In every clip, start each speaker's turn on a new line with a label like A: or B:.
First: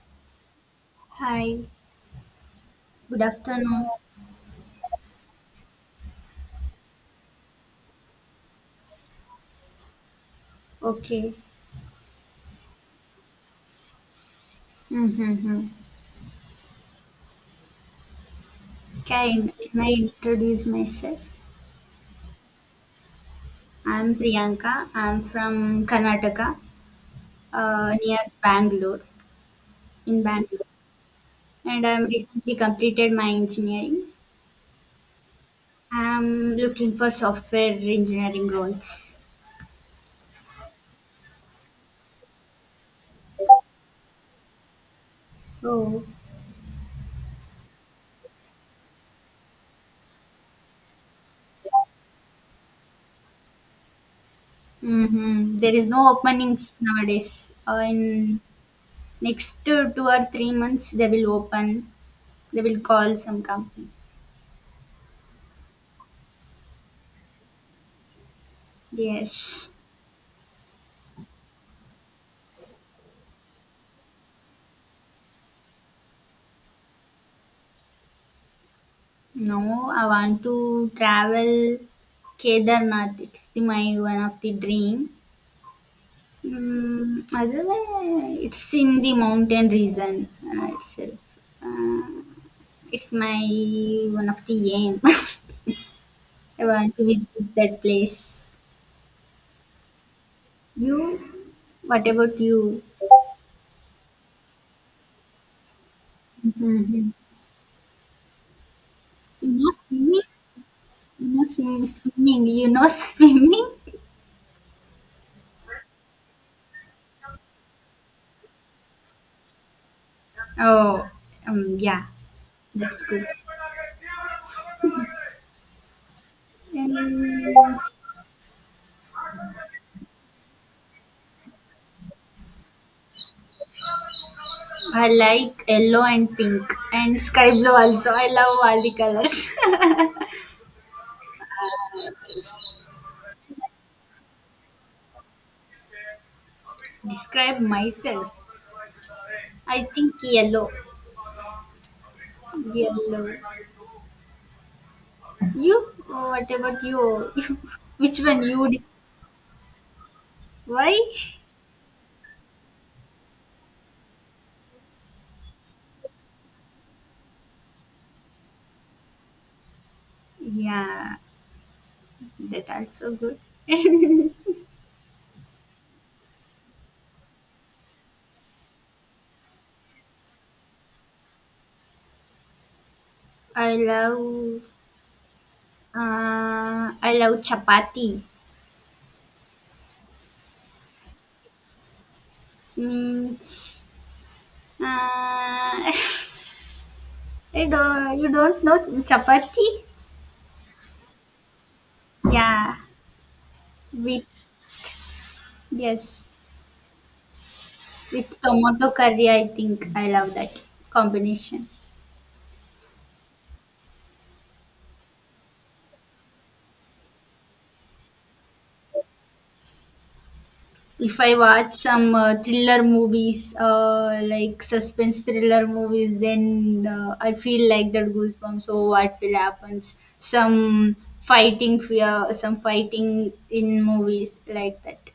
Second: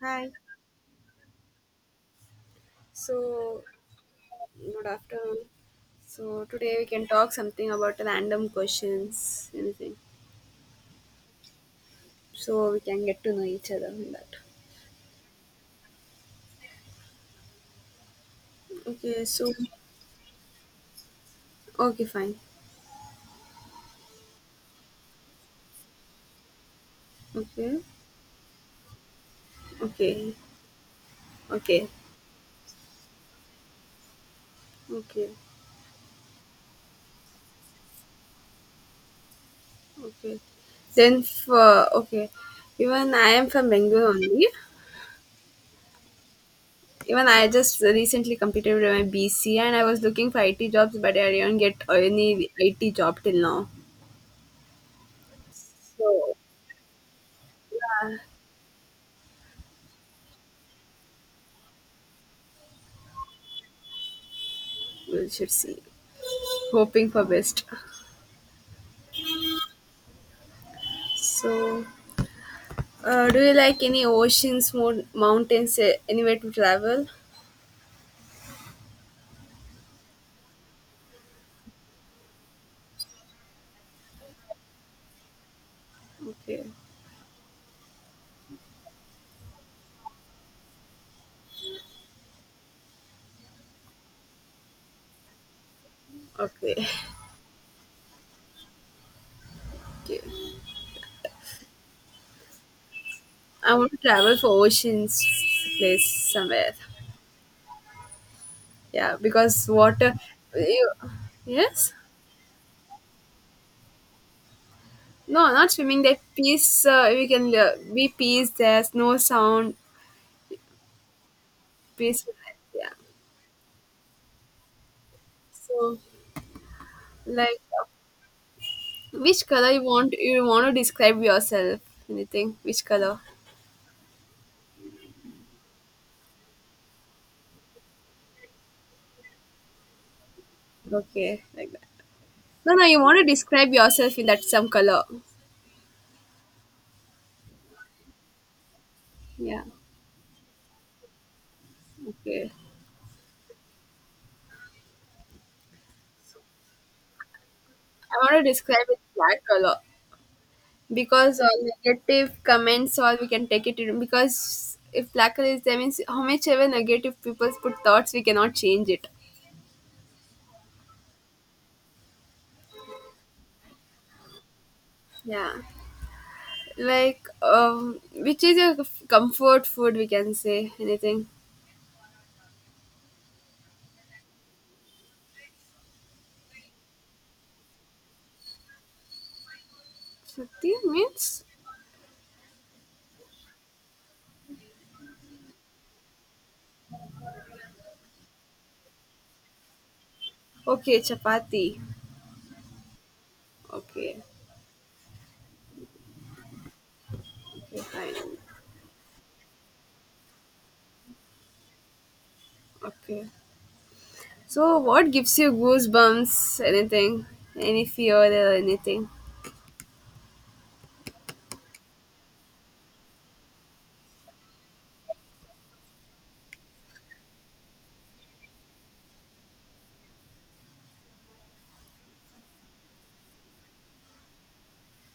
A: Hi.
B: Hi, good
A: So,
B: afternoon.
A: good afternoon. So, today we can talk something about random questions, anything.
B: Okay.
A: So, we can get to know each other in that.
B: Mm-hmm.
A: Okay, so,
B: Can I introduce myself?
A: okay, fine.
B: I'm Priyanka. I'm from Karnataka,
A: Okay,
B: near Bangalore, in
A: okay,
B: Bangalore, and
A: okay,
B: I'm recently completed my engineering.
A: okay,
B: I'm looking for software engineering roles.
A: okay. Then, for, okay, even I am from Bengal only.
B: Oh.
A: Even I just recently completed my BC and I was looking for IT jobs, but I didn't get any IT job till now.
B: Mm-hmm. There is no
A: So,
B: openings nowadays.
A: yeah,
B: In next 2 or 3 months, they will open. They will call some companies.
A: we should see. Hoping for best.
B: Yes.
A: So, do you like any oceans, more mountains, eh, anywhere to travel?
B: No, I want to travel Kedarnath. It's my one of the dream.
A: Okay,
B: Otherwise, it's in the mountain region itself. It's my one of the aim. I
A: okay,
B: want to visit that place.
A: okay.
B: You? What about you?
A: I want to travel for oceans place somewhere.
B: Mhm.
A: Yeah,
B: You
A: because
B: know
A: water.
B: swimming?
A: You,
B: You know
A: yes.
B: swimming? You know swimming?
A: No, not swimming. That peace. We can be peace. There's no sound.
B: Oh, yeah,
A: Peaceful. Yeah.
B: that's good.
A: So, like,
B: And
A: which color you want? You want to describe yourself? Anything? Which color?
B: I like yellow and pink and sky blue also. I love all the colors.
A: Okay, like that. No, no, you want to describe yourself in that some color.
B: Describe myself.
A: Yeah.
B: I think yellow.
A: Okay.
B: Yellow. You? What about you?
A: I
B: Which one
A: want to
B: you?
A: describe it black color
B: Why?
A: because negative comments or we can take it in because if black color is there means how much ever negative people put thoughts we cannot change it.
B: Yeah, that also good.
A: Yeah. Like which is your comfort food? We can say anything.
B: I love. I love chapati.
A: Chapati means
B: Means. I don't, you don't know chapati?
A: okay chapati.
B: Yeah,
A: Okay.
B: with yes.
A: Okay fine.
B: With tomato curry, I think I love that combination.
A: Okay. So, what gives you goosebumps? Anything? Any fear or anything?
B: If I watch some thriller movies, like suspense thriller movies, then I feel like that goosebumps. So what will happens? Some fighting fear, some fighting in movies like that.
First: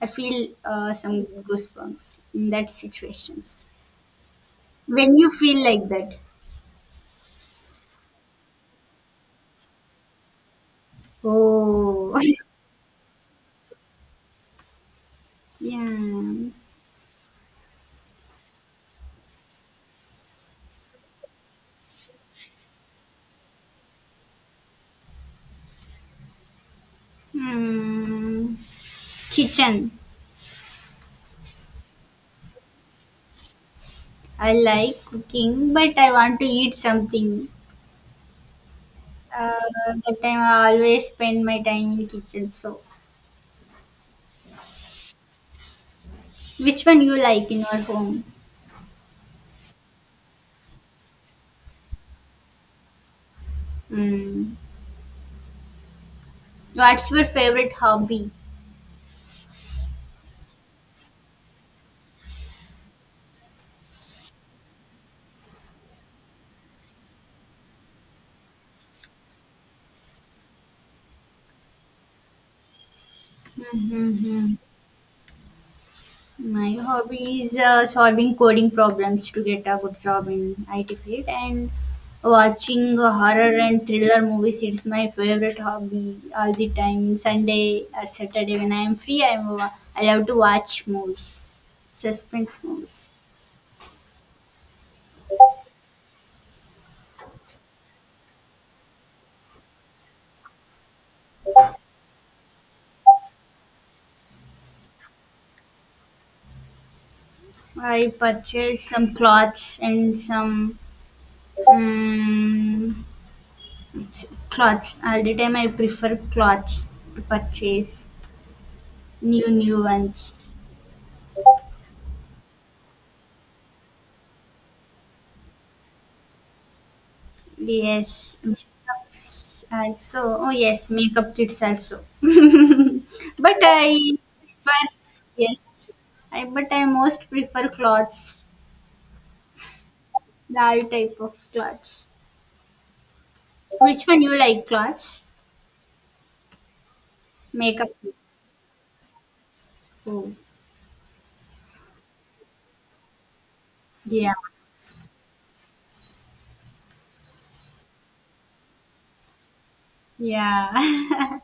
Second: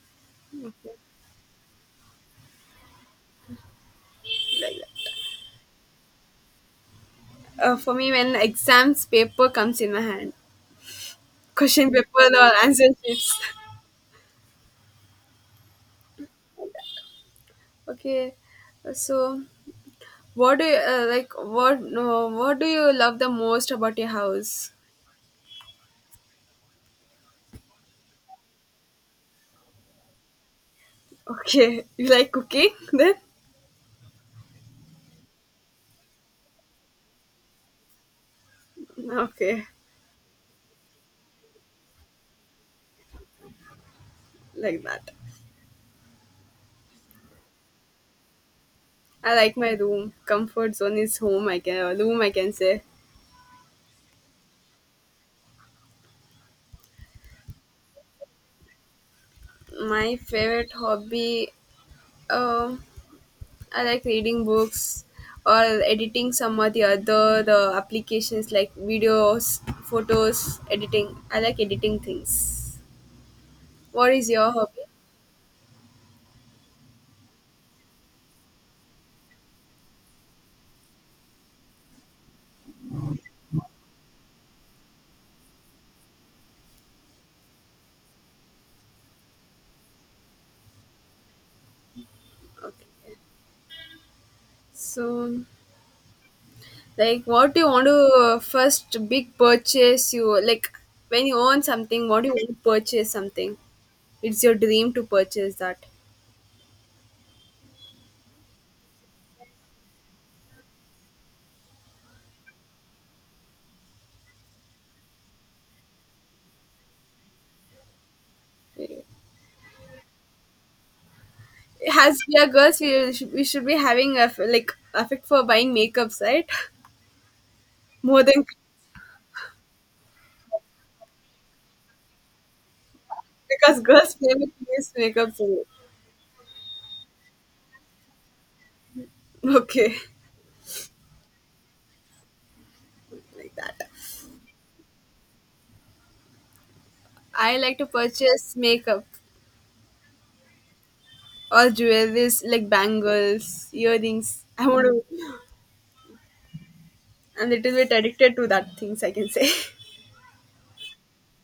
B: I feel
A: Okay,
B: some goosebumps in that situations.
A: like that.
B: When you feel like that,
A: For me, when exams paper comes in my hand, question
B: oh,
A: paper or answer sheets.
B: yeah.
A: okay, so what do you like? What no? What do you love the most about your house?
B: Hmm. Kitchen.
A: Okay, you like cooking then?
B: I like cooking, but I want to eat something. Uh,
A: Okay,
B: that time I always spend my time in kitchen. So,
A: like that.
B: which one you like in your home?
A: I like my room. Comfort zone is home. I can room. I can say
B: Mm. What's your favorite hobby?
A: my favorite hobby. Um, I like reading books or editing some or the other the applications like videos, photos, editing. I like editing things. What is your
B: Mm-hmm.
A: hobby?
B: My hobby is solving coding problems to get a good job in IT field and watching horror and thriller movies. It's my favorite hobby all the time. Sunday or Saturday when I am free, I love to watch movies, suspense movies.
A: Okay. So like what do you want to first big purchase you like when you own something, what do you want to purchase something? It's your dream to purchase that.
B: I purchased some clothes and some um, clothes. All the time I prefer clothes to purchase new ones.
A: As we are girls, we should be having a like affect for buying makeups, right? More
B: Yes,
A: than
B: makeups also. Oh yes, makeup kits also. But
A: because girls
B: I
A: play with
B: prefer,
A: this makeup too.
B: yes. I But I most prefer clothes,
A: Okay,
B: all type of clothes.
A: like that.
B: Which one you like? Clothes,
A: I like to
B: makeup.
A: purchase makeup
B: Oh
A: or jewelry, like bangles,
B: yeah,
A: earrings. I want to. I'm a little bit addicted to that things. I can say.
B: yeah.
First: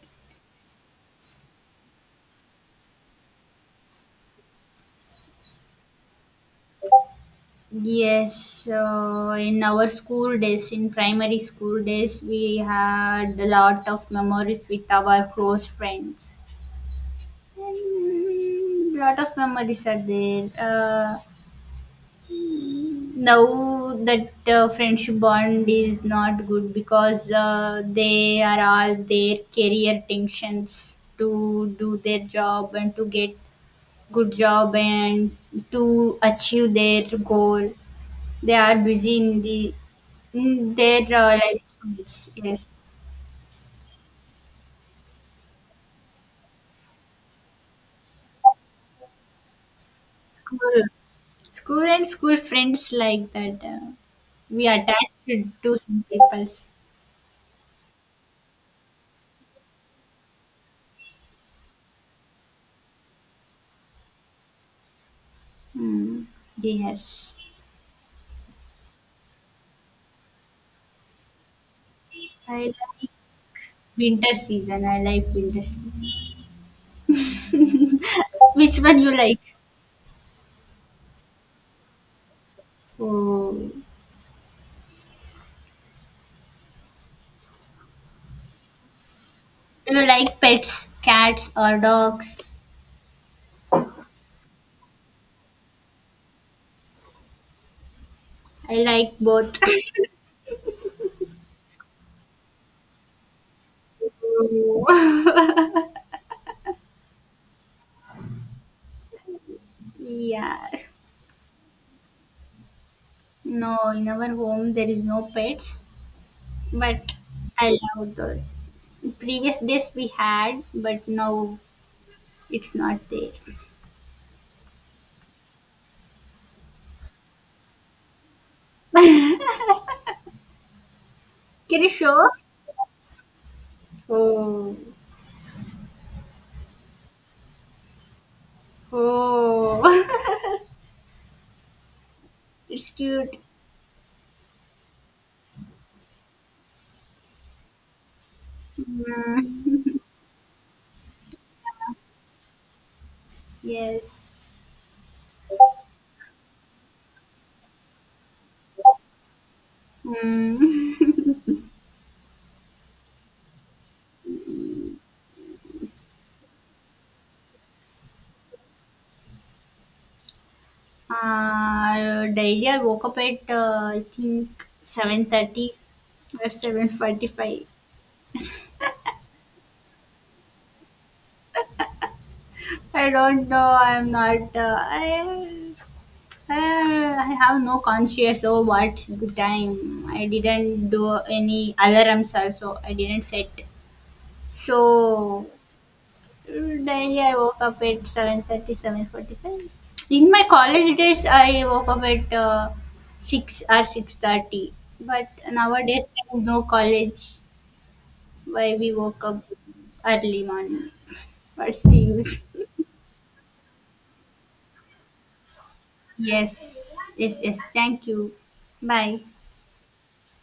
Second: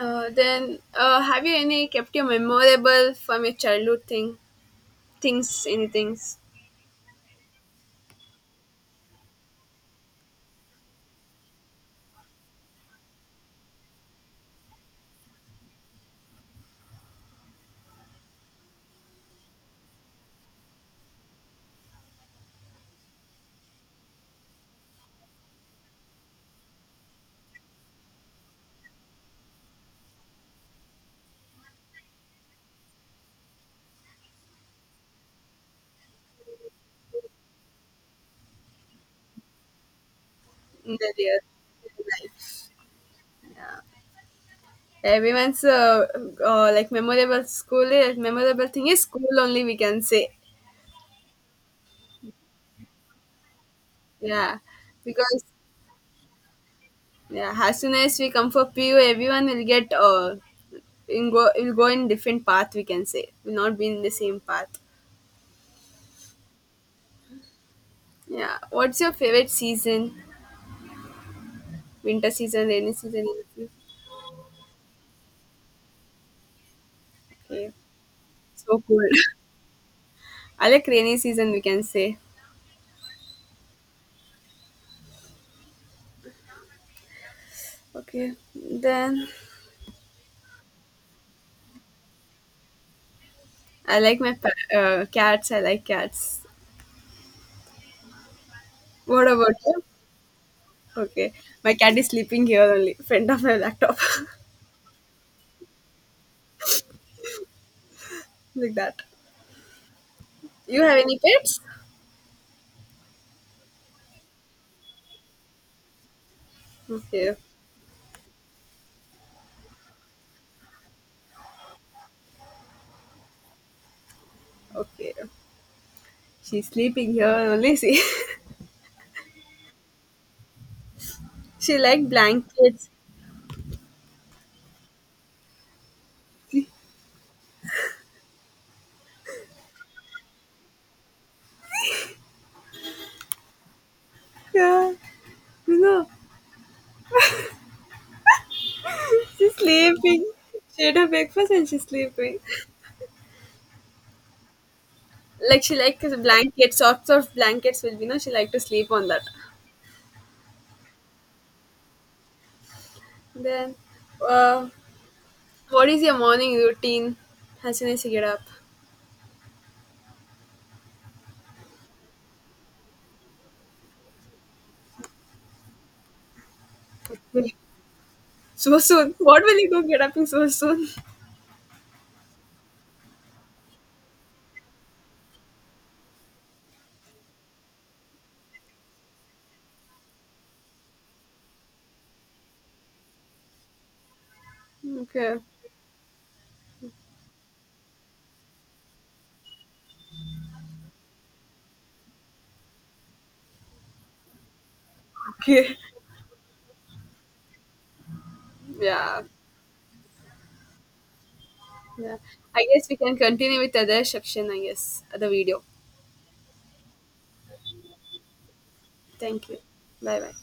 A: Have you any kept your memorable from your childhood things, anything
B: Yes, so in our school days, in primary school days, we had a lot of memories with our close friends. And lot of memories are there. Now that friendship bond is not good because they are all their career tensions to do their job and to get good job and to achieve their goal. They are busy in
A: in
B: their
A: the real
B: life schools. Yes,
A: life? Everyone's like memorable school, memorable thing is school only. We can say,
B: school, school and school friends like that.
A: yeah,
B: We
A: because
B: attached to some people's.
A: yeah, as soon as we come for PU, everyone will get in go in different path. We can say will not be in the same path.
B: Mm, yes.
A: Yeah. What's your favorite season? Winter
B: I
A: season, rainy
B: like
A: season?
B: winter season. I like winter season.
A: Okay.
B: Which
A: So
B: one
A: cool.
B: you like?
A: I like rainy season. We can say.
B: Oh,
A: Okay. Then
B: do you like pets, cats or dogs?
A: I like my cats. I like cats.
B: I like
A: What about
B: both.
A: you? Okay. My cat is sleeping here only, friend of my laptop,
B: Oh.
A: like that.
B: Yeah.
A: You have any pets?
B: No, in our home there is no pets, but
A: Okay.
B: I love those. In previous days we had, but now it's not there.
A: Okay. She's sleeping here only. See, she
B: Can you
A: like
B: show?
A: blankets.
B: Oh, oh, it's cute.
A: Yeah, you know, she's
B: Mm,
A: sleeping. She had her breakfast and she's sleeping.
B: yes.
A: Like she like blankets, sorts of blankets will be. No, she like to sleep on that.
B: Mm.
A: Then, uh, what is your morning routine? As soon as you get up,
B: Daily I woke up at I think 7:30 or seven
A: Will-
B: forty-five.
A: so soon. What will you go get up in so soon?
B: I don't know. I'm not. I have no conscious of what's the time. I didn't do any alarms also. I didn't set.
A: Okay.
B: So daily, I woke up at 7:30, 7:45. In my college days, I woke up at 6 or 6:30. But
A: Okay.
B: nowadays, there is no college why we
A: Yeah.
B: woke up early morning. What's the
A: Yeah.
B: use?
A: I guess we can continue with other section. I guess other video.
B: Yes, yes, yes. Thank you. Bye.
A: Thank you. Bye bye.